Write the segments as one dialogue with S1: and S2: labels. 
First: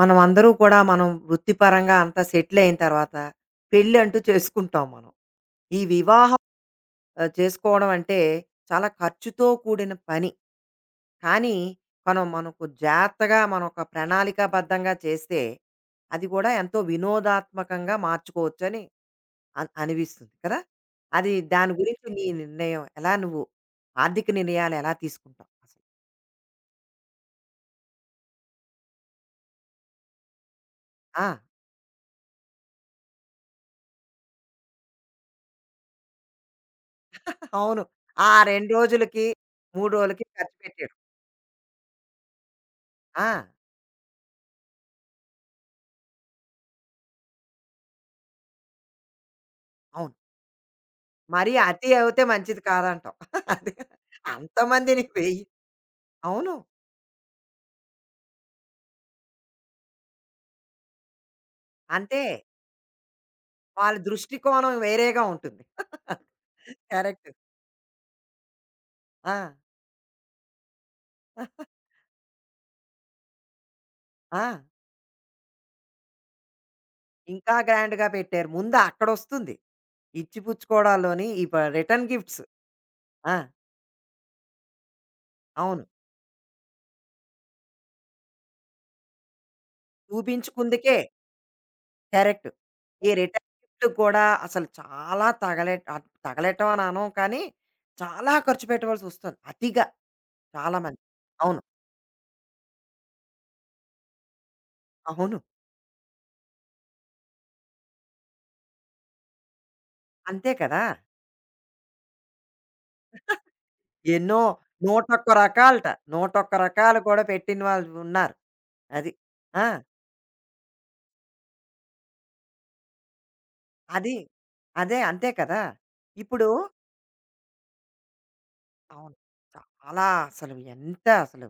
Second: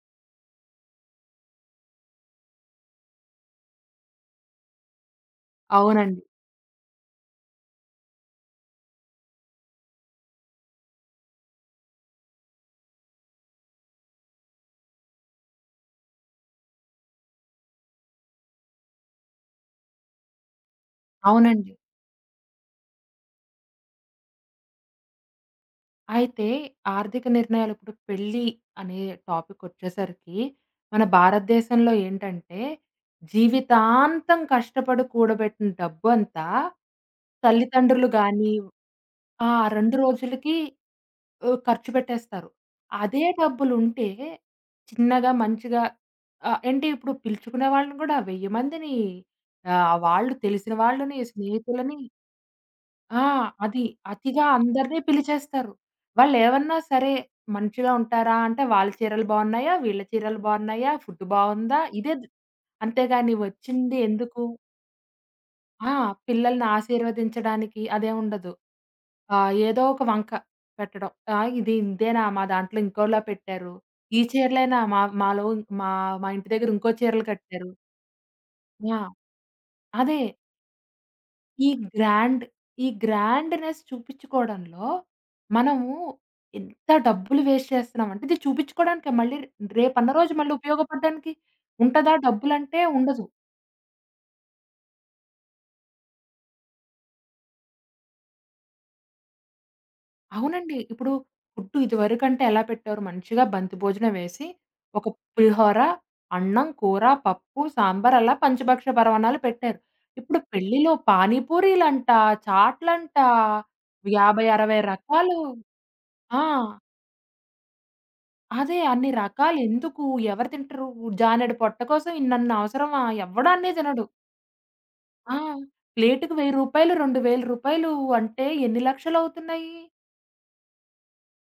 S1: మనం అందరూ కూడా మనం వృత్తిపరంగా అంతా సెటిల్ అయిన తర్వాత పెళ్ళి అంటూ చేసుకుంటాం మనం. ఈ
S2: అవునండి.
S1: వివాహం చేసుకోవడం అంటే చాలా ఖర్చుతో కూడిన పని. కానీ మనం మనకు జాగ్రత్తగా మనం ఒక ప్రణాళికాబద్ధంగా చేస్తే అది కూడా ఎంతో వినోదాత్మకంగా మార్చుకోవచ్చని అనిపిస్తుంది కదా! అది
S2: అవునండి.
S1: దాని గురించి నీ నిర్ణయం ఎలా నువ్వు ఆర్థిక నిర్ణయాలు ఎలా తీసుకుంటావు అసలు?
S2: అయితే ఆర్థిక నిర్ణయాలు ఇప్పుడు పెళ్లి అనే టాపికొచ్చేసరికి మన
S1: ఆ!
S2: భారతదేశంలో ఏంటంటే, జీవితాంతం కష్టపడి కూడబెట్టిన డబ్బంతా
S1: అవును.
S2: తల్లిదండ్రులు
S1: ఆ
S2: గాని
S1: 2 రోజులకి,
S2: ఆ!
S1: 3
S2: 2
S1: రోజులకి
S2: రోజులకి
S1: ఖర్చు పెట్టేయడం.
S2: ఖర్చు పెట్టేస్తారు. అదే
S1: ఆ!
S2: డబ్బులుంటే చిన్నగా మంచిగా ఏంటి ఇప్పుడు పిలుచుకునే వాళ్ళని గూడా 1000 మందిని
S1: అవును.
S2: వాళ్ళు తెలిసిన వాళ్ళని,
S1: మరీ అతి
S2: స్నేహితులని.
S1: అయితే మంచిది కాదంటావు.
S2: ఆ!
S1: అది
S2: అది. అతిగా అందరిని
S1: అంతమందిని వెయ్యి
S2: పిలిచేస్తారు.
S1: అవును.
S2: వాళ్ళేమన్నా సరే మంచిగా ఉంటారా అంటే, వాళ్ళ చీరలు బావున్నాయా? వీళ్ళ చీరలు బావున్నాయా? ఫుడ్ బావుందా? ఇదే
S1: అంతే.
S2: ద అంతేగాని
S1: వాళ్ళ
S2: వచ్చింది ఎందుకు?
S1: దృష్టికోణం వేరేగా ఉంటుంది.
S2: ఆ! పిల్లల్ని
S1: కరెక్ట్.
S2: ఆశీర్వదించడానికి అదేముండదు.
S1: ఆ!
S2: ఏదో ఒక వంక పెట్టడం. ఆ! ఇది ఇంతేనా? మా దాంట్లో ఇంకోలా పెట్టారు. ఈ
S1: ఆ!
S2: చీరలేనా? మా మాలో మా మా ఇంటి దగ్గర ఇంకో చీరలు
S1: ఇంకా
S2: కట్టారు.
S1: గ్రాండ్‌గా పెట్టారు. ముందు
S2: ఆ!
S1: అక్కడొస్తుంది.
S2: అదే.
S1: ఇచ్చిపుచ్చుకోవడాల్లోని ఈ
S2: ఈ
S1: రిటర్న్ గిఫ్ట్స్.
S2: గ్రాండ్ ఈ
S1: ఆ!
S2: గ్రాండ్‌నెస్ చూపిచ్చుకోవడంలో
S1: అవును.
S2: మనము ఎంత డబ్బులు వేస్ట్ చేస్తున్నామంటే, ఇది చూపిచ్చుకోవడానికే మళ్ళీ రేపన్న రోజు మళ్ళీ
S1: చూపించుకుందుకే.
S2: ఉపయోగపడడానికి ఉంటదా?
S1: కరెక్ట్.
S2: డబ్బులంటే
S1: ఈ
S2: ఉండదు.
S1: రిటర్న్ గిఫ్ట్‌కి కూడా అసలు చాలా తగలెట్టం అని అనం కానీ, చాలా ఖర్చు పెట్టవలసొస్తుంది. అతిగా
S2: అవునండి.
S1: చాలా మంది.
S2: ఇప్పుడు
S1: అవును.
S2: ఫుడ్ ఇదివరకంటే ఎలా పెట్టేవారు? మంచిగా బంతి భోజనం వేసి, ఒక
S1: అవును.
S2: పులిహోర, అన్నం, కూర, పప్పు, సాంబార్ అలా పంచభక్ష పరమాన్నాలు పెట్టారు. ఇప్పుడు
S1: అంతే కదా!
S2: పెళ్ళిలో పానీపూరీలంట, చాట్‌లంట
S1: ఎన్నో
S2: 50, 60
S1: 101
S2: రకాలు.
S1: రకాలట.
S2: ఆ!
S1: 101 రకాలు కూడా పెట్టిన వాళ్ళు ఉన్నారు.
S2: అదే అన్ని
S1: అది.
S2: రకాలు
S1: ఆ!
S2: ఎందుకు? ఎవరు తింటరు? జానెడు పొట్ట కోసం ఇన్నన్ని అవసరమా? ఎవ్వడు అన్నీ తినడు.
S1: అది. అదే. అంతే
S2: ఆ!
S1: కదా!
S2: ప్లేటుకి
S1: ఇప్పుడు
S2: రూ. 1000, రూ. 2000 అంటే ఎన్ని
S1: అవును.
S2: లక్షలవుతున్నాయి?
S1: చాలా అసలు ఎంత అసలు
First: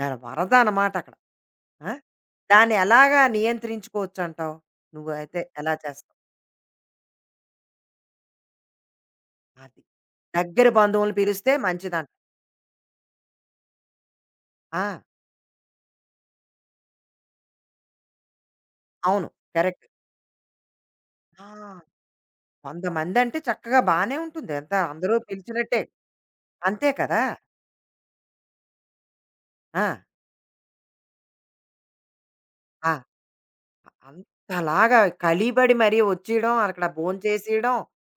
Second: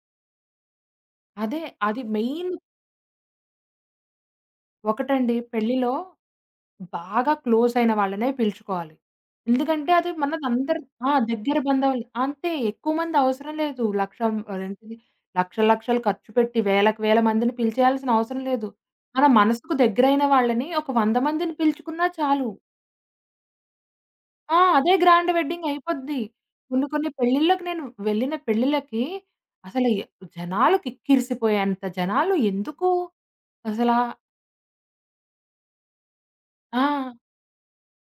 S1: దాని వరద అన్నమాట అక్కడ.
S2: అదే.
S1: ఆ!
S2: అది మెయిన్.
S1: దాన్ని ఎలాగా నియంత్రించుకోవచ్చంటావు?
S2: ఒకటండి,
S1: నువ్వైతే ఎలా
S2: పెళ్ళిలో
S1: చేస్తావు?
S2: బాగా క్లోజ్ అయిన వాళ్ళనే పిలుచుకోవాలి.
S1: అది.
S2: ఎందుకంటే అది
S1: దగ్గర
S2: మనదందరి. ఆ!
S1: బంధువులను పిలిస్తే
S2: దగ్గర బంధువులు.
S1: మంచిదంటావు.
S2: అంతే, ఎక్కువ మంది అవసరం లేదు.
S1: ఆ!
S2: అదేంటిది లక్షలు లక్షలు ఖర్చు పెట్టి వేలకు వేల మందిని పిలిచేయాల్సిన అవసరం లేదు. మన
S1: అవును.
S2: మనసుకు
S1: కరెక్ట్.
S2: దగ్గరైన వాళ్ళని ఒక 100
S1: ఆ!
S2: మందిని పిలుచుకున్నా చాలు.
S1: కొంతమందంటే చక్కగా బానే ఉంటుంది.
S2: ఆ!
S1: అంతా
S2: అదే
S1: అందరూ
S2: గ్రాండ్ వెడ్డింగ్
S1: పిలిచినట్టే.
S2: అయిపోద్ది. కొన్ని
S1: అంతే
S2: కొన్ని
S1: కదా!
S2: పెళ్ళిళ్ళకి, నేను వెళ్ళిన పెళ్ళిళ్ళకి
S1: ఆ!
S2: అసలు ఎ జనాలు కిక్కిరిసిపోయేంత జనాలు ఎందుకు?
S1: ఆ!
S2: అసలా
S1: అంతలాగా కలిబడి మరీ వచ్చేయడం,
S2: ఆ!
S1: అక్కడ భోంచేసేయడం,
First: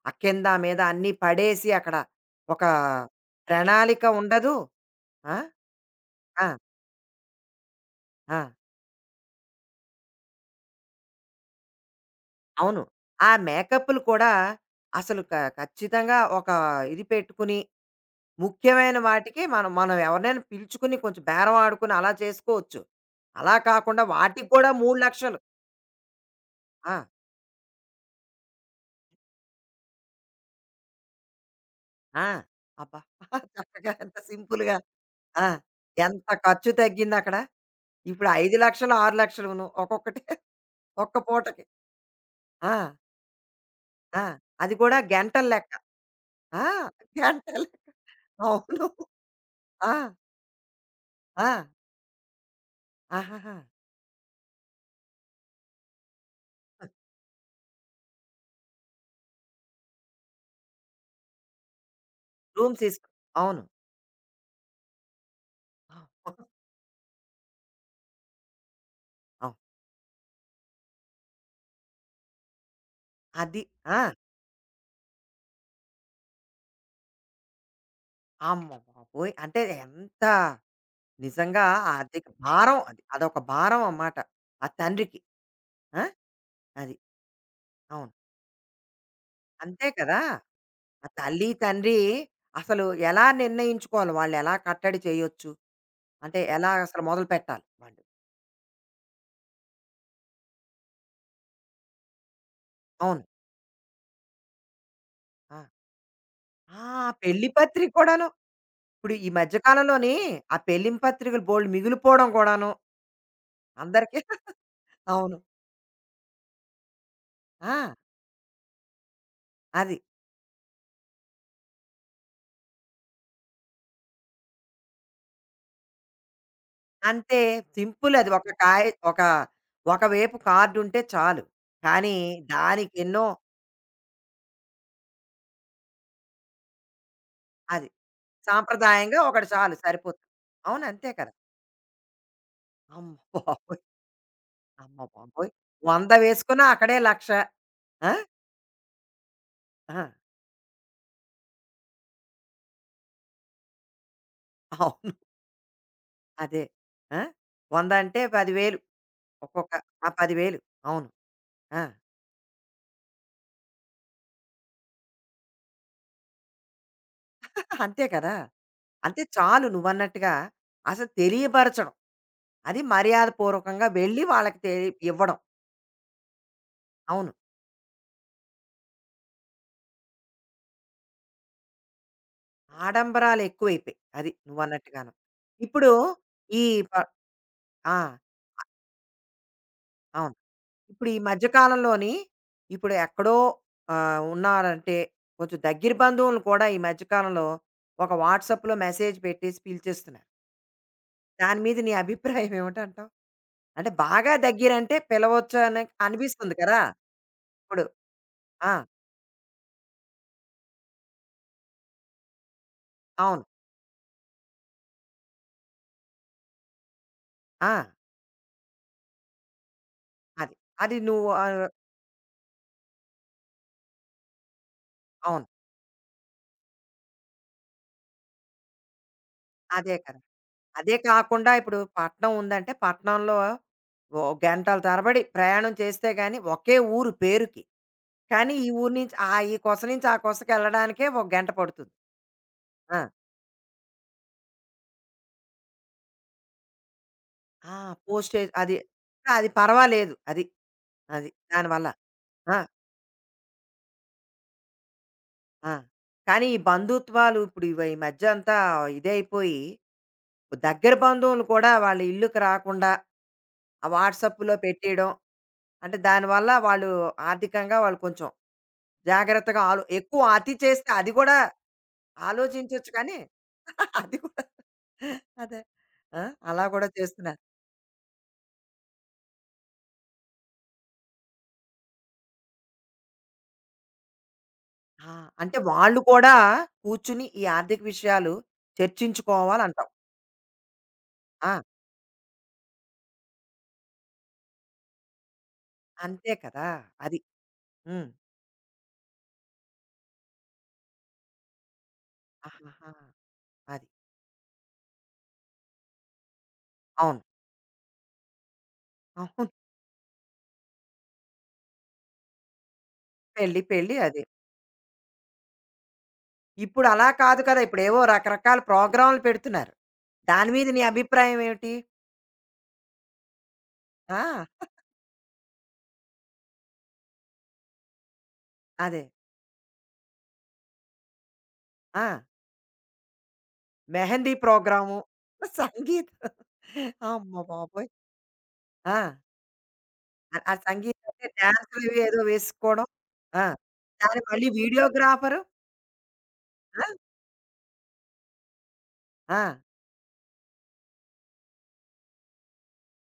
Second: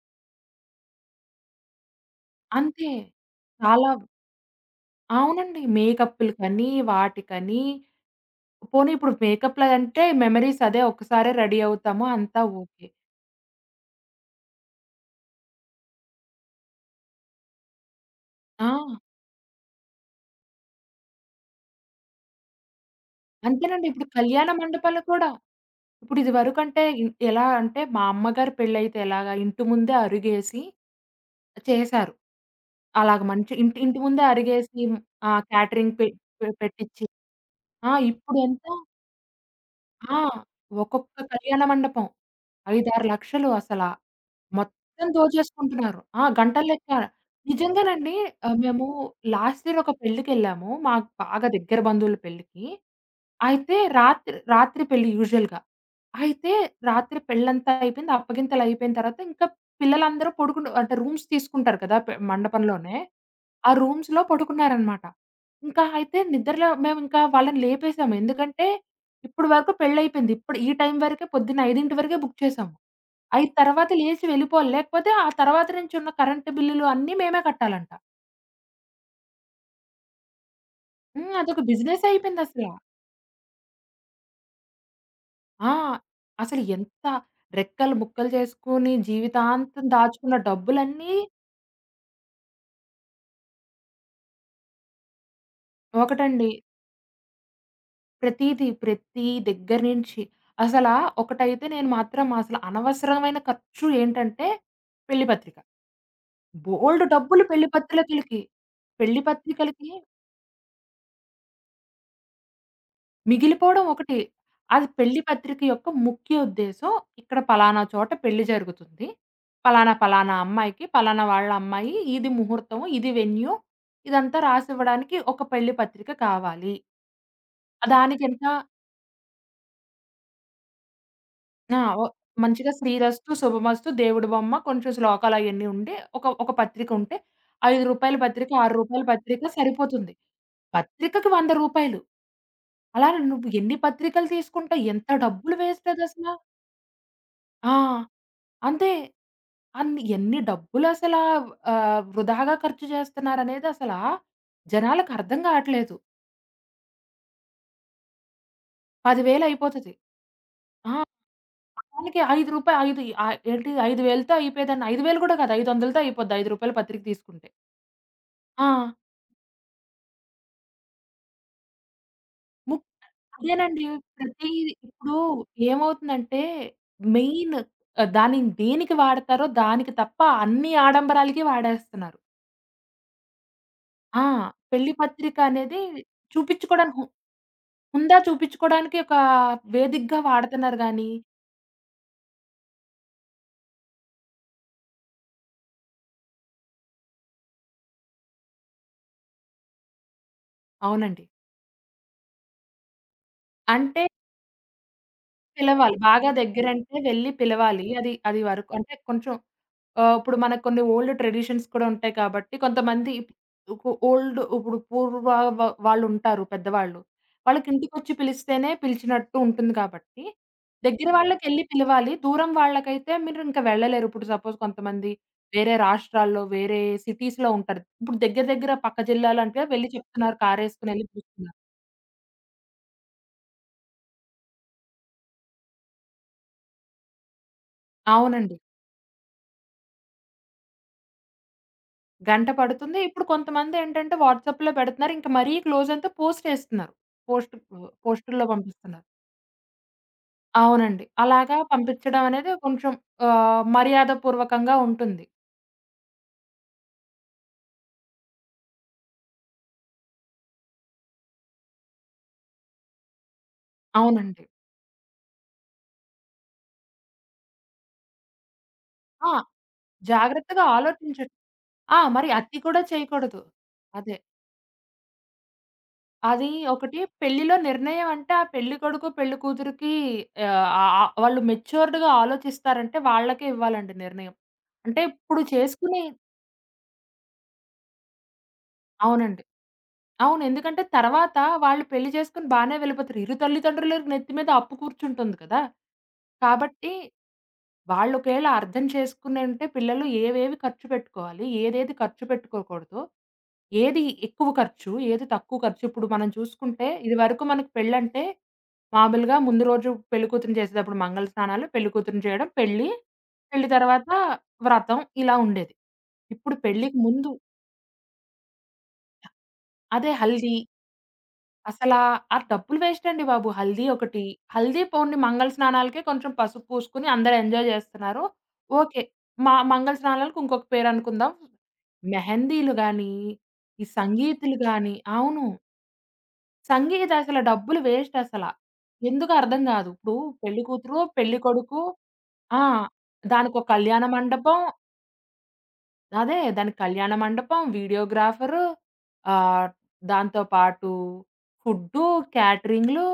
S1: ఆ కింద మీద అన్నీ పడేసి అక్కడ ఒక
S2: అంతే. చాలా
S1: ప్రణాళిక ఉండదు. ఆ!
S2: అవునండి.
S1: ఆ!
S2: మేకప్పులకని, వాటికని
S1: ఆ!
S2: పోనీ ఇప్పుడు మేకప్‌లంటే మెమరీస్, అదే ఒక్కసారే రెడీ అవుతాము, అంతా
S1: అవును.
S2: ఓకే.
S1: ఆ మేకప్‌లు కూడా అసలు ఖచ్చితంగా ఒక ఇది పెట్టుకుని,
S2: ఆ!
S1: ముఖ్యమైన వాటికి మనం మనం ఎవరినైనా పిలుచుకుని కొంచెం బేరం ఆడుకుని అలా చేసుకోవచ్చు. అలా
S2: అంతేనండి.
S1: కాకుండా
S2: ఇప్పుడు
S1: వాటికి
S2: కళ్యాణ
S1: కూడా
S2: మండపాలు కూడా
S1: 3,00,000
S2: ఇప్పుడు ఇదివరకంటే
S1: ఆ!
S2: ఎలా అంటే మా అమ్మగారి పెళ్ళైతే ఎలాగా ఇంటి ముందే అరుగేసి చేశారు.
S1: ఆ! అబ్బా!
S2: అలాగ మంచి ఇంటి
S1: చక్కగా
S2: ఇంటి
S1: ఎంత
S2: ముందే
S1: సింపుల్‌గా
S2: అరిగేసి, ఆ!
S1: ఆ!
S2: క్యాటరింగ్ పె
S1: ఎంత
S2: పె
S1: ఖర్చు
S2: పెట్టిచ్చి
S1: తగ్గిందక్కడ?
S2: ఆ!
S1: ఇప్పుడు
S2: ఇప్పుడెంత,
S1: 5,00,000 6,00,000
S2: ఆ!
S1: ఒక్కొక్కటి ఒక్క
S2: ఒక్కొక్క
S1: పూటకి.
S2: కళ్యాణ మండపం
S1: ఆ!
S2: 5, 6 లక్షలు అసల.
S1: ఆ! అది కూడా
S2: మొత్తం
S1: గంటల లెక్క.
S2: దోచేసుకుంటున్నారు. ఆ! గంటల
S1: ఆ!
S2: లెక్క.
S1: గంటల లెక్క.
S2: నిజంగానండి. మేము
S1: అవును.
S2: లాస్ట్ ఇయర్ ఒక
S1: ఆ!
S2: పెళ్ళికెళ్ళాము. మాకు
S1: ఆ!
S2: బాగా దగ్గర బంధువుల పెళ్ళికి.
S1: ఆహాహా!
S2: అయితే రాత్రి రాత్రి పెళ్లి యూజువల్‌గా. అయితే రాత్రి పెళ్ళంతా అయిపోయింది. అప్పగింతలు అయిపోయిన తర్వాత ఇంకా పిల్లలందరూ పడుకుని, అంటే రూమ్స్ తీసుకుంటారు కదా
S1: రూమ్
S2: మండపంలోనే.
S1: తీసుకు అవును.
S2: ఆ రూమ్స్‌లో పడుకున్నారనమాట. ఇంకా అయితే
S1: అవును.
S2: నిద్రలో మేమింకా వాళ్ళని లేపేసాము. ఎందుకంటే ఇప్పుడు
S1: అవును.
S2: వరకు పెళ్లయిపోయింది. ఇప్పుడు ఈ టైం వరకే, పొద్దున్న 5:00 వరకే బుక్ చేసాము. 5
S1: అది.
S2: తర్వాత
S1: ఆ!
S2: లేచి వెళ్ళిపోవాలి. లేకపోతే ఆ తర్వాత నుంచి ఉన్న కరెంట్ బిల్లులు అన్నీ మేమే కట్టాలంట.
S1: అమ్మ బాబోయ్! అంటే ఎంత
S2: హ్మ్. అదొక
S1: నిజంగా ఆ
S2: బిజినెస్
S1: ఆర్థిక
S2: అయిపోయిందసల.
S1: భారం అది. అదొక భారం అన్నమాట. ఆ తండ్రికి.
S2: ఆ!
S1: ఆ!
S2: అసలు
S1: అది.
S2: ఎంత రెక్కలు
S1: అవును.
S2: ముక్కలు చేసుకొని జీవితాంతం
S1: అంతే కదా!
S2: దాచుకున్న
S1: ఆ
S2: డబ్బులన్నీ.
S1: తల్లి, తండ్రి అసలు ఎలా నిర్ణయించుకోవాలి? వాళ్ళెలా కట్టడి చేయొచ్చు? అంటే
S2: ఒకటండి.
S1: ఎలా అసలు మొదలుపెట్టాలి వాళ్ళు?
S2: ప్రతీది, ప్రతి దగ్గర నుంచి. అసలా ఒకటైతే నేను మాత్రం అసలు
S1: అవును.
S2: అనవసరమైన ఖర్చు ఏంటంటే పెళ్లి పత్రిక.
S1: ఆ! ఆ!
S2: బోలెడు డబ్బులు
S1: పెళ్లి
S2: పెళ్లి
S1: పత్రిక కూడాను.
S2: పత్రికలకి.
S1: ఇప్పుడు
S2: పెళ్లి
S1: ఈ మధ్య
S2: పత్రికలకి
S1: కాలంలోని ఆ పెళ్లి పత్రికలు బోలెడు మిగిలిపోవడం కూడాను.
S2: మిగిలిపోవడం
S1: అందరికీ
S2: ఒకటే. అది పెళ్లి
S1: అవును.
S2: పత్రిక యొక్క ముఖ్య ఉద్దేశ్యం. ఇక్కడ
S1: ఆ!
S2: పలానా చోట పెళ్లి జరుగుతుంది. పలానా,
S1: అది.
S2: పలానా అమ్మాయికి, పలానా వాళ్ళ అమ్మాయి, ఇది ముహూర్తం, ఇది వెన్యూ, ఇదంతా రాసివ్వడానికి ఒక పెళ్లి పత్రిక కావాలి.
S1: అంతే సింపుల్ అది.
S2: దానికింత.
S1: ఒక కాయ ఒక ఒకవైపు కార్డ్ ఉంటే చాలు.
S2: ఆ! ఓ
S1: కానీ
S2: మంచిగా
S1: దానికెన్నో
S2: శ్రీరస్తు, శుభమస్తు, దేవుడి బొమ్మ, కొంచెం శ్లోకాలు అయన్నీ ఉండి ఒక ఒక పత్రిక ఉంటే,
S1: అది.
S2: రూ. 5 పత్రిక, రూ. 6
S1: సాంప్రదాయంగా
S2: పత్రిక
S1: ఒకటి చాలు
S2: సరిపోతుంది.
S1: సరిపోతుంది. అవును. అంతే
S2: పత్రికకి
S1: కదా!
S2: రూ. 100, అలా
S1: అమ్మ
S2: నువ్వు ఎన్ని
S1: బాబోయ్!
S2: పత్రికలు తీసుకుంటావు?
S1: అమ్మ
S2: ఎంత
S1: బాబోయ్!
S2: డబ్బులు వేస్ట్
S1: 100
S2: అదసల.
S1: వేసుకున్నా అక్కడే 1,00,000
S2: ఆ!
S1: ఆ!
S2: అంతే.
S1: ఆ!
S2: ఎన్ని డబ్బులసలా వృధాగా ఖర్చు చేస్తున్నారనేది
S1: అవును.
S2: జనాలకు అర్థం కావట్లేదు.
S1: అదే. ఆ! 100 అంటే 10,000
S2: 10,000
S1: ఒక్కొక్క
S2: అయిపోతది.
S1: ఆ! 10,000
S2: ఆ!
S1: అవును. ఆ!
S2: దానికి రూ. 5 5 ఆహ్, ఏంటి 5,000తో అయిపోయేదాన్ని. 5,000 కూడా కాదు. 500తో అయిపోద్ది. రూ. 5 పత్రిక తీసుకుంటే.
S1: అంతే కదా!
S2: ఆ!
S1: అంతే చాలు నువ్వన్నట్టుగా అసలు తెలియపరచడం. అది
S2: ముక్ అదేనండి.
S1: మర్యాదపూర్వకంగా వెళ్ళి వాళ్ళకి
S2: ప్రతీది ఇప్పుడు
S1: ఇవ్వడం.
S2: ఏమవుతుందంటే
S1: అవును.
S2: మెయిన్ దానిని దేనికి వాడతారో దానికి తప్ప అన్ని ఆడంబరాలకి వాడేస్తున్నారు.
S1: ఆడంబరాలు ఎక్కువైపోయాయి.
S2: ఆ!
S1: అది
S2: పెళ్లి
S1: నువ్వన్నట్టుగాను.
S2: పత్రిక అనేది
S1: ఇప్పుడు ఈ ప
S2: చూపించుకోవడానికి,
S1: ఆ!
S2: ఉందా చూపించుకోవడానికి ఒక వేదికగా
S1: అవును.
S2: వాడుతున్నారు
S1: ఇప్పుడు
S2: గానీ.
S1: ఈ మధ్య కాలంలోని ఇప్పుడు ఎక్కడో ఉన్నారంటే కొంచెం దగ్గర బంధువులను కూడా ఈ మధ్య కాలంలో ఒక వాట్సాప్‌లో మెసేజ్ పెట్టేసి పిలిచేస్తున్నారు.
S2: అవునండి.
S1: దాని మీద నీ అభిప్రాయం ఏమిటంటావు? అంటే
S2: అంటే
S1: బాగా దగ్గరంటే పిలవచ్చు అని
S2: పిలవాలి. బాగా
S1: అనిపిస్తుంది కదా!
S2: దగ్గరంటే వెళ్లి
S1: ఇప్పుడు.
S2: పిలవాలి. అది అది వరకు
S1: ఆ!
S2: అంటే కొంచెం ఇప్పుడు మనకు కొన్ని ఓల్డ్ ట్రెడిషన్స్ కూడా ఉంటాయి కాబట్టి, కొంతమంది ఇప్
S1: అవును.
S2: ఓల్డ్ ఇప్పుడు పూర్వ వ వాళ్ళుంటారు పెద్దవాళ్ళు.
S1: ఆ!
S2: వాళ్ళకింటికొచ్చి పిలిస్తేనే పిలిచినట్టు ఉంటుంది కాబట్టి,
S1: అది. అది
S2: దగ్గర
S1: నువ్వు
S2: వాళ్ళకెళ్లి పిలవాలి. దూరం వాళ్ళకైతే మీరింక వెళ్ళలేరు. ఇప్పుడు సపోజ్ కొంతమంది
S1: అవును.
S2: వేరే రాష్ట్రాల్లో, వేరే సిటీస్‌లో ఉంటారు. ఇప్పుడు దగ్గర దగ్గర పక్క జిల్లాలంటే వెళ్లి
S1: అదే కదా!
S2: చెప్తున్నారు. కారేసుకొని
S1: అదే
S2: ఎళ్లి
S1: కాకుండా
S2: పిలుస్తున్నారు.
S1: ఇప్పుడు పట్నం ఉందంటే పట్నంలో ఓ గంటల తరబడి ప్రయాణం చేస్తే గాని ఒకే ఊరు పేరుకి. కానీ
S2: అవునండి.
S1: ఈ ఊరు నుంచి ఆ ఈ కొస నుంచి ఆ కొసకెళ్ళడానికే ఒక గంట పడుతుంది.
S2: గంట
S1: ఆ!
S2: పడుతుంది. ఇప్పుడు కొంతమందేంటంటే వాట్సాప్‌లో పెడుతున్నారు. ఇంక మరీ క్లోజ్ అయితే పోస్టేస్తున్నారు. పోస్ట్
S1: ఆ!
S2: పోస్టుల్లో
S1: పోస్టేజ్ అది.
S2: పంపిస్తున్నారు.
S1: అది పర్వాలేదు. అది.
S2: అవునండి.
S1: అది.
S2: అలాగా
S1: దానివల్ల.
S2: పంపించడం అనేది
S1: ఆ!
S2: కొంచెం మర్యాదపూర్వకంగా ఉంటుంది.
S1: ఆ! కానీ ఈ బంధుత్వాలు ఇప్పుడు ఈ మధ్య అంతా ఇదైపోయి దగ్గర బంధువులు కూడా వాళ్ళ ఇల్లుకి రాకుండా ఆ
S2: అవునండి.
S1: వాట్సాప్‌లో పెట్టేయడం అంటే దానివల్ల వాళ్ళు ఆర్థికంగా వాళ్ళు కొంచెం
S2: ఆ!
S1: జాగ్రత్తగా ఎక్కువ అతి
S2: జాగ్రత్తగా
S1: చేస్తే అది
S2: ఆలోచించండి.
S1: కూడా
S2: ఆ! మరి అతి కూడా
S1: ఆలోచించొచ్చు కానీ
S2: చేయకూడదు. అదే.
S1: అది కూడా అదే. ఆ!
S2: అది.
S1: అలా కూడా
S2: ఒకటి
S1: చేస్తున్నారు.
S2: పెళ్లిలో నిర్ణయం అంటే ఆ పెళ్లి కొడుకు, పెళ్లి కూతురికి ఆహ్, ఆహ్, వాళ్ళు మెచ్యూర్డ్‌గా ఆలోచిస్తారంటే వాళ్ళకే ఇవ్వాలండి నిర్ణయం. అంటే
S1: ఆ!
S2: ఇప్పుడు
S1: అంటే వాళ్ళు
S2: చేసుకుని,
S1: కూడా కూర్చుని ఈ ఆర్థిక విషయాలు
S2: అవునండి.
S1: చర్చించుకోవాలంటావు.
S2: అవును. ఎందుకంటే తర్వాత
S1: ఆ!
S2: వాళ్ళు పెళ్లి చేసుకొని బానే వెళ్ళిపోతారు. ఇరు తల్లిదండ్రుల నెత్తి మీద అప్పు కూర్చుంటుంది కదా.
S1: అంతే కదా!
S2: కాబట్టి
S1: అది. హ్మ్.
S2: వాళ్ళు ఒకవేళ అర్థం చేసుకుని ఉంటే పిల్లలు ఏవేవి ఖర్చు పెట్టుకోవాలి, ఏదేది ఖర్చు
S1: ఆహాహా!
S2: పెట్టుకోకూడదు,
S1: అది.
S2: ఏది ఎక్కువ ఖర్చు, ఏది తక్కువ ఖర్చు. ఇప్పుడు మనం చూసుకుంటే
S1: అవును.
S2: ఇదివరకు మనకు పెళ్ళంటే మామూలుగా
S1: అవును.
S2: ముందు రోజు పెళ్ళికూతురిని చేసేటప్పుడు మంగళ స్నానాలు, పెళ్ళికూతురిని చేయడం, పెళ్లి,
S1: పెళ్లి,
S2: పెళ్లి
S1: పెళ్లి
S2: తర్వాత
S1: అదే.
S2: వ్రతం ఇలా ఉండేది. ఇప్పుడు
S1: ఇప్పుడు
S2: పెళ్ళికి
S1: అలా
S2: ముందు
S1: కాదు కదా! ఇప్పుడేవో రకరకాల ప్రోగ్రామ్‌లు పెడుతున్నారు.
S2: అదే
S1: దాని
S2: హల్దీ.
S1: మీద నీ అభిప్రాయం ఏమిటి?
S2: అసలా ఆ డబ్బులు వేస్ట్ అండి బాబు. హల్దీ ఒకటి.
S1: ఆ!
S2: హల్దీ పోనీ మంగళ స్నానాలకే కొంచెం పసుపు పూసుకొని అందరూ ఎంజాయ్ జేస్తున్నారు.
S1: అదే.
S2: ఓకే. మా మంగళ స్నానాలకు ఇంకొక పేరనుకుందాం.
S1: ఆ!
S2: మెహందీలు గానీ, ఈ
S1: మెహందీ
S2: సంగీతులు గానీ.
S1: ప్రోగ్రాము.
S2: అవును.
S1: సంగీతం. అమ్మ
S2: సంగీతసల డబ్బులు
S1: బాబోయ్!
S2: వేస్ట్ అసల.
S1: ఆ!
S2: ఎందుకో అర్థం గాదు. ఇప్పుడు
S1: ఆ
S2: పెళ్లి కూతురు,
S1: సంగీతం అంటే
S2: పెళ్లి కొడుకు.
S1: డాన్సులవి ఏదో
S2: ఆ!
S1: వేసుకోవడం. ఆ!
S2: దానికొక కళ్యాణ
S1: దానికి మళ్ళీ
S2: మండపం.
S1: వీడియోగ్రాఫరు.
S2: అదే. దానికి
S1: ఆ!
S2: కళ్యాణ మండపం, వీడియోగ్రాఫరు ఆహ్, దాంతో పాటు ఫుడ్డు, క్యాటరింగ్‌లు,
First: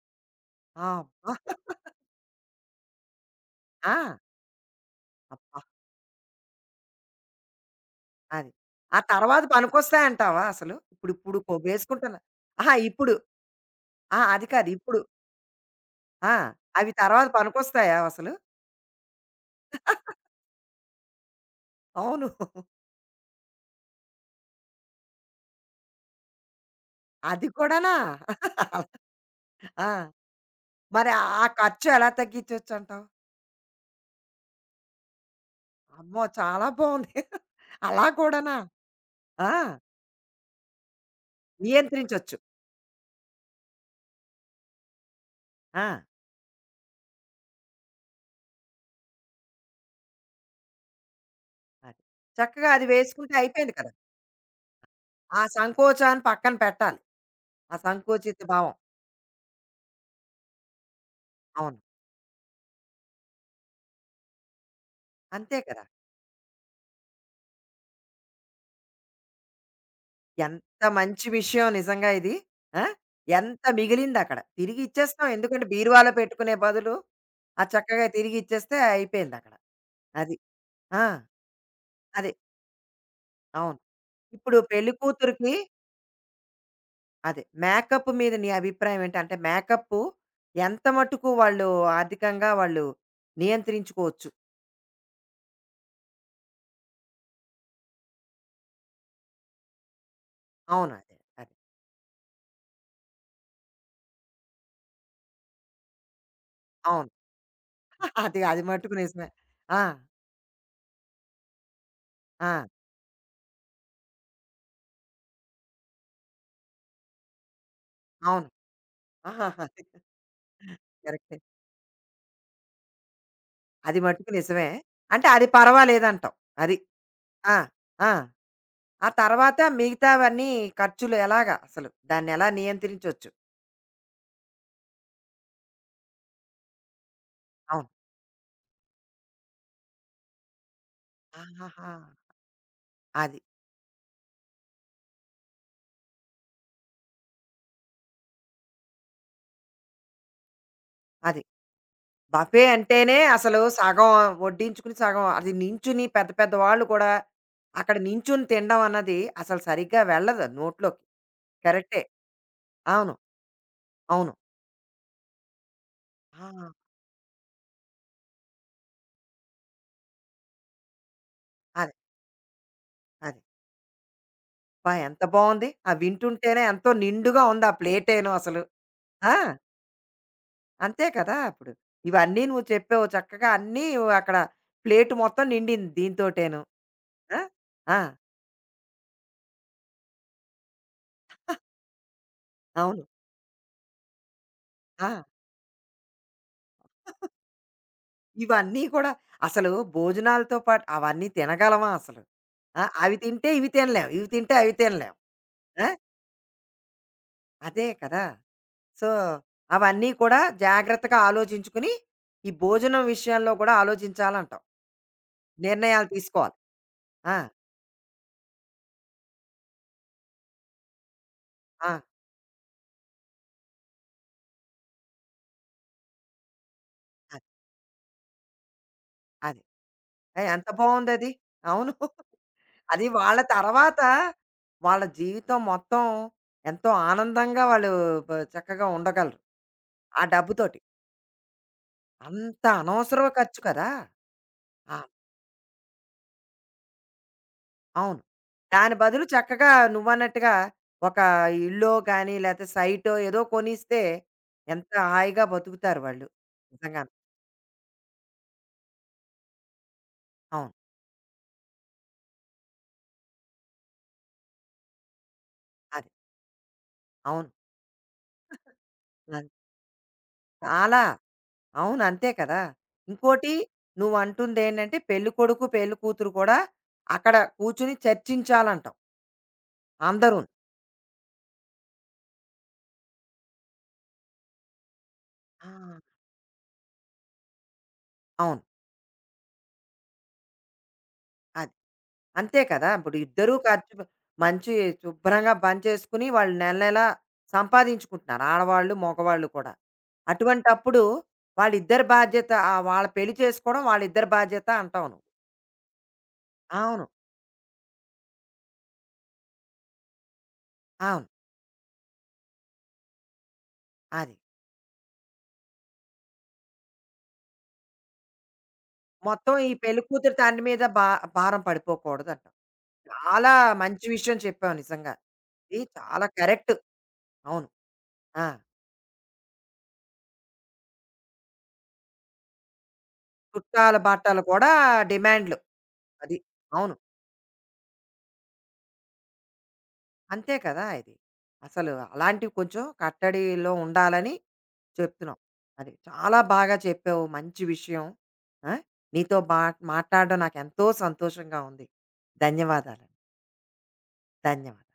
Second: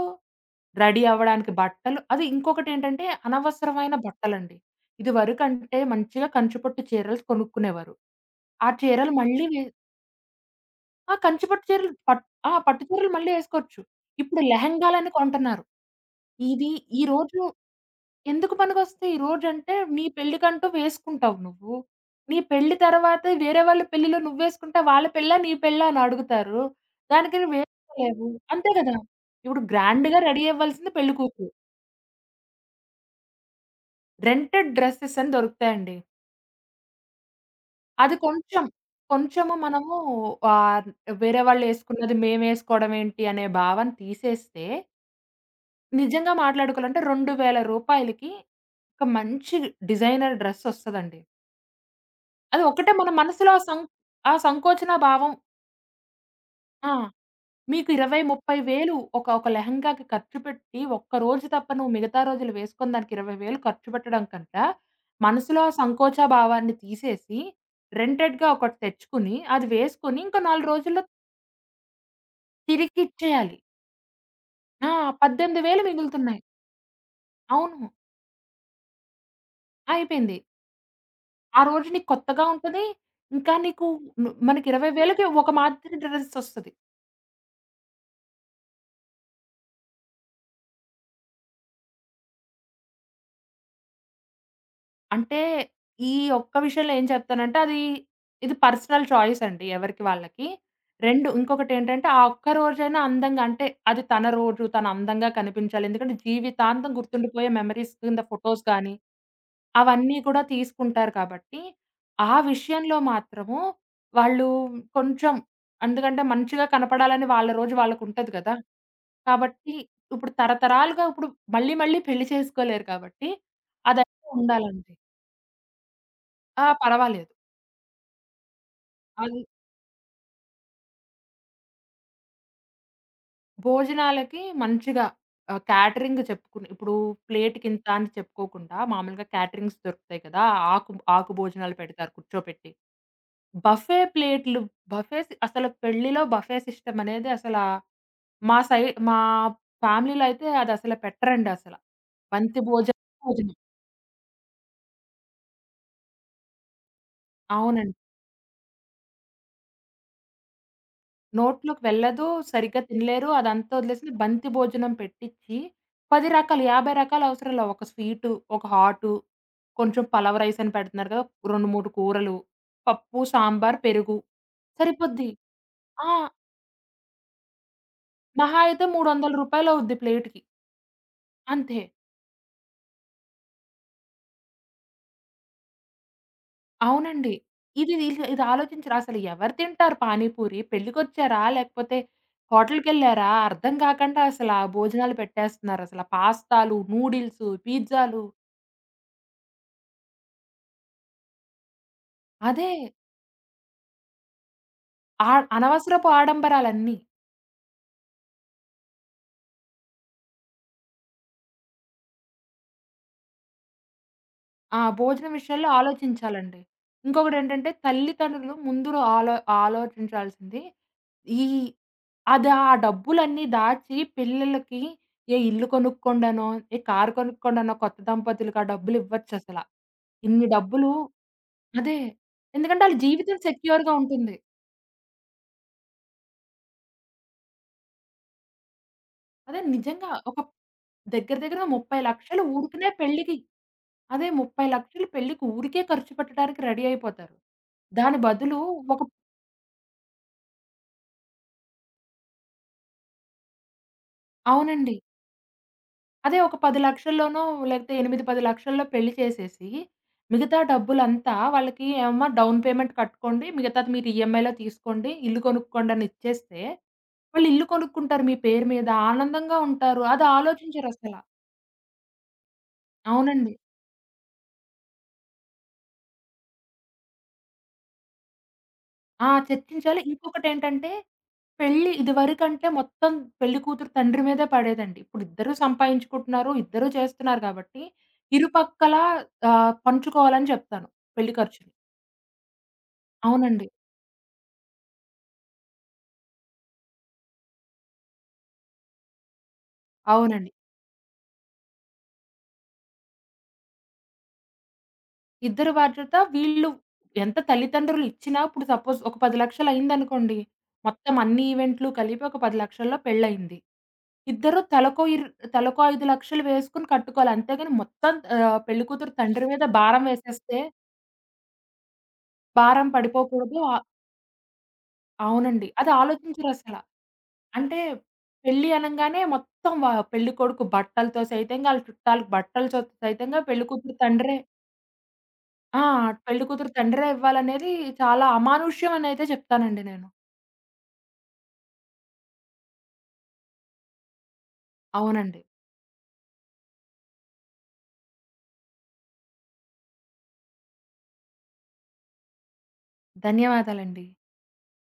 S1: ఆ!
S2: రెడీ అవ్వడానికి
S1: అబ్బా!
S2: బట్టలు. అది ఇంకొకటేంటంటే
S1: ఆ!
S2: అనవసరమైన బట్టలండి.
S1: అబ్బా!
S2: ఇదివరకంటే మంచిగా కంచిపట్టు చీరలు కొనుక్కునేవారు.
S1: అది.
S2: ఆ
S1: ఆ
S2: చీరలు
S1: తర్వాత
S2: మళ్ళీ వే
S1: పనికొస్తాయంటావా అసలు?
S2: ఆ!
S1: ఇప్పుడిప్పుడు
S2: కంచిపట్టు చీరలు
S1: వేసుకుంటున్న
S2: పట్ ఆ!
S1: అహా!
S2: పట్టు చీరలు
S1: ఇప్పుడు.
S2: మళ్ళీ ఏసుకోవచ్చు.
S1: ఆ!
S2: ఇప్పుడు
S1: అది కాదు. ఇప్పుడు.
S2: లెహెంగాలని కొంటున్నారు.
S1: ఆ!
S2: ఇది
S1: అవి
S2: ఈ
S1: తర్వాత
S2: రోజు
S1: పనికొస్తాయా అసలు?
S2: ఎందుకు పనికొస్తాయి? రోజంటే నీ పెళ్ళికంటూ వేసుకుంటావు నువ్వు.
S1: అవును.
S2: నీ పెళ్లి తర్వాత వేరే వాళ్ళ పెళ్ళిలో నువ్వేసుకుంటే వాళ్ళ పెళ్ళా? నీ పెళ్ళా? అని అడుగుతారు. దానికి
S1: అది
S2: నువ్వు
S1: కూడానా?
S2: వేసుకోలేవు. అంతే కదా. ఇప్పుడు
S1: ఆ!
S2: గ్రాండ్‌గా రెడీ అవ్వాల్సింది
S1: మరి ఆ
S2: పెళ్ళికూతురు.
S1: ఖర్చు ఎలా తగ్గించొచ్చంటావు?
S2: రెంటెడ్ డ్రెసెస్ అని దొరుకుతాయండి.
S1: అమ్మో! చాలా బావుంది. అలా
S2: అది
S1: కూడానా?
S2: కొంచెం,
S1: ఆ!
S2: కొంచెము మనము ఆహ్, వేరే వాళ్ళేసుకున్నది
S1: నియంత్రించొచ్చు.
S2: మేమేసుకోవడమేంటి అనే భావన తీసేస్తే,
S1: ఆ!
S2: నిజంగా మాట్లాడుకోవాలంటే రూ. 2000 రూపాయలకి ఒక మంచి డిజైనర్ డ్రెసొస్తదండి.
S1: అది.
S2: అది
S1: చక్కగా అది
S2: ఒక్కటే మన
S1: వేసుకుంటే
S2: మనసులో
S1: అయిపోయింది కదా!
S2: ఆ సంకోచన భావం.
S1: ఆ సంకోచాన్ని పక్కన
S2: ఆ!
S1: పెట్టాలి. ఆ
S2: మీకు 20,
S1: సంకోచిత
S2: 30
S1: భావం.
S2: వేలు ఒక ఒక లెహెంగాకి ఖర్చు పెట్టి, ఒక్క రోజు తప్ప
S1: అవును.
S2: నువ్వు మిగతా రోజులు వేసుకున్న దానికి 20,000 ఖర్చు పెట్టడం కంటా,
S1: అంతే
S2: మనసులో ఆ
S1: కదా!
S2: సంకోచ భావాన్ని తీసేసి, రెంటెడ్‌గా ఒకటి తెచ్చుకొని, అది వేసుకొని ఇంకో 4
S1: ఎంత
S2: రోజుల్లో
S1: మంచి విషయం నిజంగా ఇది. ఆ!
S2: తిరిగిచ్చేయాలి.
S1: ఎంత మిగిలిందక్కడ. తిరిగి
S2: ఆ!
S1: ఇచ్చేస్తాం. ఎందుకంటే
S2: 18,000
S1: బీరువాలో
S2: మిగులుతున్నాయి.
S1: పెట్టుకునే బదులు, అది
S2: అవును.
S1: చక్కగా తిరిగి ఇచ్చేస్తే అయిపోయిందక్కడ. అది.
S2: అయిపోయింది.
S1: ఆ!
S2: ఆ రోజు నీకు
S1: అదే.
S2: కొత్తగా ఉంటది. ఇంకా
S1: అవును.
S2: నీకు
S1: ఇప్పుడు
S2: మనకి 20,000కి ఒక
S1: పెళ్ళికూతురికి
S2: మాదిరి డ్రెస్ ఒస్తది.
S1: అదే. మేకప్ మీద నీ అభిప్రాయం ఏంటి? అంటే మేకప్పు ఎంత మట్టుకు వాళ్ళు ఆర్థికంగా వాళ్ళు నియంత్రించుకోవచ్చు.
S2: అంటే, ఈ ఒక్క విషయంలో ఏం చెప్తానంటే, అది ఇది పర్సనల్ చాయిస్ అండి ఎవరికి వాళ్ళకి.
S1: అవును. అదే.
S2: 2
S1: అదే.
S2: ఇంకొకటేంటంటే, ఆ ఒక్క రోజైనా అందంగా అంటే, అది తన రోజు, తను అందంగా కనిపించాలి. ఎందుకంటే, జీవితాంతం
S1: అవును.
S2: గుర్తుండిపోయే మెమరీస్ కింద
S1: అది అది
S2: ఫోటోస్ గానీ,
S1: మట్టుకు నిజమే. ఆ!
S2: అవన్నీ కూడా తీసుకుంటారు కాబట్టి, ఆ
S1: ఆ!
S2: విషయంలో మాత్రము వాళ్ళు కొంచెం. ఎందుకంటే, మంచిగా కనపడాలని వాళ్ళ రోజు వాళ్ళకుంటది
S1: అవును.
S2: కదా.
S1: ఆహాహా!
S2: కాబట్టి, ఇప్పుడు తరతరాలుగా ఇప్పుడు
S1: కరెక్టే.
S2: మళ్ళీ, మళ్ళీ పెళ్లి చేసుకోలేరు కాబట్టి,
S1: అది
S2: అదైతే
S1: మట్టుకు నిజమే.
S2: ఉండాలండి.
S1: అంటే అది పర్వాలేదంటావు.
S2: ఆ!
S1: అది.
S2: పర్వాలేదు.
S1: ఆ! ఆ! ఆ
S2: అది.
S1: తర్వాత మిగతావన్నీ ఖర్చులు ఎలాగా అసలు? దాన్నెలా నియంత్రించొచ్చు?
S2: భోజనాలకి మంచిగా క్యాటరింగ్ చెప్పుకుని, ఇప్పుడు ప్లేట్‌కింత
S1: అవును.
S2: అని చెప్పుకోకుండా మామూలుగా క్యాటరింగ్స్ దొరుకుతాయి కదా. ఆకు ఆకు భోజనాలు
S1: ఆహాహా!
S2: పెడతారు కూర్చోపెట్టి.
S1: అది.
S2: బఫే ప్లేట్‌లు, బఫేస్ అసలు పెళ్లిలో బఫే సిస్టమ్ అనేది అసల మా సై మా ఫ్యామిలీలో అయితే అది అసలు
S1: అది.
S2: పెట్టరండి అసల. బంతి
S1: బఫే
S2: భోజనం
S1: అంటేనే
S2: భోజనం.
S1: అసలు సగం వడ్డించుకుని, సగం అది నించుని పెద్ద పెద్ద వాళ్ళు కూడా అక్కడ
S2: అవునండి.
S1: నించుని తినడం అన్నది అసలు సరిగ్గా వెళ్ళదు నోట్లోకి.
S2: నోట్లోకి
S1: కరెక్టే.
S2: వెళ్ళదు. సరిగ్గా
S1: అవును.
S2: తినలేరు. అదంతా వదిలేసిన
S1: అవును.
S2: బంతి భోజనం పెట్టిచ్చి 10
S1: ఆ!
S2: రకాలు, 50 రకాల అవసరంలా ఒక స్వీటు, ఒక హాటు, కొంచెం పలావ్ రైస్ అని పెడుతున్నారు కదా. 2, 3
S1: అదే.
S2: కూరలు, పప్పు,
S1: అదే.
S2: సాంబార్, పెరుగు
S1: అబ్బా! ఎంత
S2: సరిపోద్ది.
S1: బావుంది. ఆ
S2: ఆ!
S1: వింటుంటేనే ఎంతో నిండుగా ఉంది ఆ ప్లేటేను
S2: మహా
S1: అసలు.
S2: అయితే రూ.
S1: ఆ!
S2: 300 అవుద్ది ప్లేట్‌కి.
S1: అంతే కదా! ఇప్పుడు.
S2: అంతే.
S1: ఇవన్నీ నువ్వు చెప్పావు చక్కగా అన్నీ అక్కడ ప్లేట్ మొత్తం నిండింది దీనితోటేను.
S2: అవునండి.
S1: ఆ!
S2: ఇది
S1: ఆ!
S2: వీళ్ళు ఇది ఆలోచించరు. అసలు ఎవరు తింటారు పానీపూరి? పెళ్ళికొచ్చారా? లేకపోతే
S1: అవును.
S2: హోటల్‌కెళ్లారా? అర్థం కాకుండా అసల
S1: ఆ!
S2: భోజనాలు పెట్టేస్తున్నారసల. పాస్తాలు, నూడిల్సు, పిజ్జాలు.
S1: ఇవన్నీ కూడా అసలు భోజనాలతో పాటు అవన్నీ తినగలమా అసలు?
S2: అదే.
S1: ఆ! అవి తింటే ఇవి తినలేం. ఇవి తింటే అవి తినలేం.
S2: ఆ
S1: ఆ!
S2: అనవసరపు ఆడంబరాలన్నీ.
S1: అదే కదా! సో, అవన్నీ కూడా జాగ్రత్తగా ఆలోచించుకుని, ఈ భోజనం విషయంలో కూడా ఆలోచించాలంటావు.
S2: ఆ! భోజనం విషయంలో
S1: నిర్ణయాలు తీసుకోవాలి.
S2: ఆలోచించాలండి.
S1: ఆ!
S2: ఇంకొకటేంటంటే తల్లిదండ్రులు ముందు ఆలో ఆలోచించాల్సింది ఈ
S1: ఆ!
S2: అది ఆ డబ్బులన్నీ దాచి పిల్లలకి ఏ ఇల్లు కొనుక్కోండనో, ఏ కారు
S1: అది.
S2: కొనుక్కోండనో కొత్త దంపతులకి ఆ డబ్బులివ్వచ్చసల.
S1: అది.
S2: ఇన్ని
S1: ఎంత
S2: డబ్బులు.
S1: బావుందది. అవును.
S2: అదే. ఎందుకంటే ఆళ్ళ
S1: అది
S2: జీవితం
S1: వాళ్ళ
S2: సెక్యూర్‌గా
S1: తర్వాత
S2: ఉంటుంది.
S1: వాళ్ళ జీవితం మొత్తం ఎంతో ఆనందంగా వాళ్ళు చక్కగా ఉండగలరు.
S2: అదే నిజంగా
S1: ఆ
S2: ఒక
S1: డబ్బుతోటి.
S2: దగ్గర దగ్గర 30,00,000
S1: అంత
S2: ఊరికనే
S1: అనవసరం
S2: పెళ్ళికి,
S1: ఖర్చు కదా!
S2: అదే
S1: ఆ!
S2: 30,00,000 పెళ్ళికి ఊరికే ఖర్చు పెట్టడానికి రెడీ అయిపోతారు. దాని
S1: అవును.
S2: బదులు
S1: దాని
S2: ఒక,
S1: బదులు చక్కగా నువ్వన్నట్టుగా ఒక ఇల్లో గానీ, లేతే సైటో ఏదో కొనిస్తే ఎంత
S2: అవునండి.
S1: హాయిగా బతుకుతారు వాళ్ళు.
S2: అదే ఒక
S1: నిజంగాను.
S2: 10,00,000లోనో లేకపోతే 8, 10,00,000లో పెళ్లి చేసేసి, మిగతా
S1: అవును.
S2: డబ్బులంతా వాళ్ళకి "అమ్మ డౌన్ పేమెంట్ కట్టుకోండి. మిగతాది మీరు ఈఎంఐలో తీసుకోండి. ఇల్లు కొనుక్కోండి" అని
S1: అదే.
S2: ఇచ్చేస్తే, వాళ్ళు
S1: అవును.
S2: ఇల్లు కొనుక్కుంటారు, మీ పేరు మీద
S1: అన్
S2: ఆనందంగా ఉంటారు. అది
S1: చాలా.
S2: ఆలోచించరసల.
S1: అవును. అంతే కదా! ఇంకోటి
S2: అవునండి.
S1: నువ్వంటుందేంటంటే పెళ్ళికొడుకు, పెళ్ళికూతురు కూడా అక్కడ కూర్చొని చర్చించాలంటావు
S2: ఆ! చర్చించాలి.
S1: అందరూను.
S2: ఇంకొకటేంటంటే, పెళ్లి ఇదివరకంటే మొత్తం పెళ్లి కూతురు తండ్రి మీదే పడేదండి. ఇప్పుడు ఇద్దరూ
S1: ఆ!
S2: సంపాదించుకుంటున్నారు, ఇద్దరూ చేస్తున్నారు కాబట్టి,
S1: అవును.
S2: ఇరుపక్కలా పంచుకోవాలని చెప్తాను, పెళ్లి
S1: అది.
S2: ఖర్చుని.
S1: అంతే కదా! ఇప్పుడు ఇద్దరూ
S2: అవునండి.
S1: ఖర్చు పె- మంచి శుభ్రంగా పనిచేసుకుని వాళ్ళు నెల నెలా సంపాదించుకుంటున్నారు. ఆడవాళ్ళు, మగవాళ్ళు కూడా.
S2: అవునండి.
S1: అటువంటప్పుడు వాళ్ళిద్దరి బాధ్యత వాళ్ళ పెళ్లి చేసుకోవడం వాళ్ళిద్దరి బాధ్యత అంటావు నువ్వు.
S2: ఇద్దరి బాధ్యత. వీళ్ళు
S1: అవును.
S2: ఎంత తల్లిదండ్రులు ఇచ్చినా, ఇప్పుడు సపోజ్ ఒక 10,00,000 అయిందనుకోండి, మొత్తం
S1: అవును.
S2: అన్ని ఈవెంట్లు కలిపి ఒక 10,00,000లో పెళ్లయింది.
S1: అది.
S2: ఇద్దరు తలకో ఇర్ తలకో 5,00,000 వేసుకొని కట్టుకోవాలి. అంతేగాని మొత్తం పెళ్లి కూతురు తండ్రి
S1: మొత్తం
S2: మీద
S1: ఈ
S2: భారం
S1: పెళ్ళికూతురు
S2: వేసేస్తే
S1: తండ్రి మీద భారం పడిపోకూడదంటావు.
S2: భారం
S1: చాలా
S2: పడిపోకూడదు.
S1: మంచి విషయం చెప్పావు నిజంగా.
S2: అవునండి.
S1: ఇది
S2: అది
S1: చాలా కరెక్ట్.
S2: ఆలోచించరసల.
S1: అవును.
S2: అంటే
S1: ఆ!
S2: పెళ్లి అనంగానే మొత్తం వ పెళ్లి కొడుకు బట్టలతో సైతంగా, ఆళ్ళ చుట్టాలకు బట్టలు సైతంగా పెళ్లి కూతురు
S1: చుట్టాల
S2: తండ్రే,
S1: బట్టలు కూడా డిమాండ్‌లు.
S2: ఆ!
S1: అది.
S2: పెళ్లి కూతురు
S1: అవును.
S2: తండ్రే ఇవ్వాలనేది చాలా అమానుష్యం అనైతే చెప్తానండి నేను.
S1: అంతే కదా ఇది. అసలు అలాంటివి కొంచెం కట్టడిలో ఉండాలని చెప్తున్నాం.
S2: అవునండి.
S1: అది. చాలా బాగా చెప్పావు. మంచి విషయం. ఆ! నీతో మాట్లాడడం నాకెంతో సంతోషంగా ఉంది. ధన్యవాదాలు.
S2: ధన్యవాదాలండి.
S1: ధన్యవాదాలు.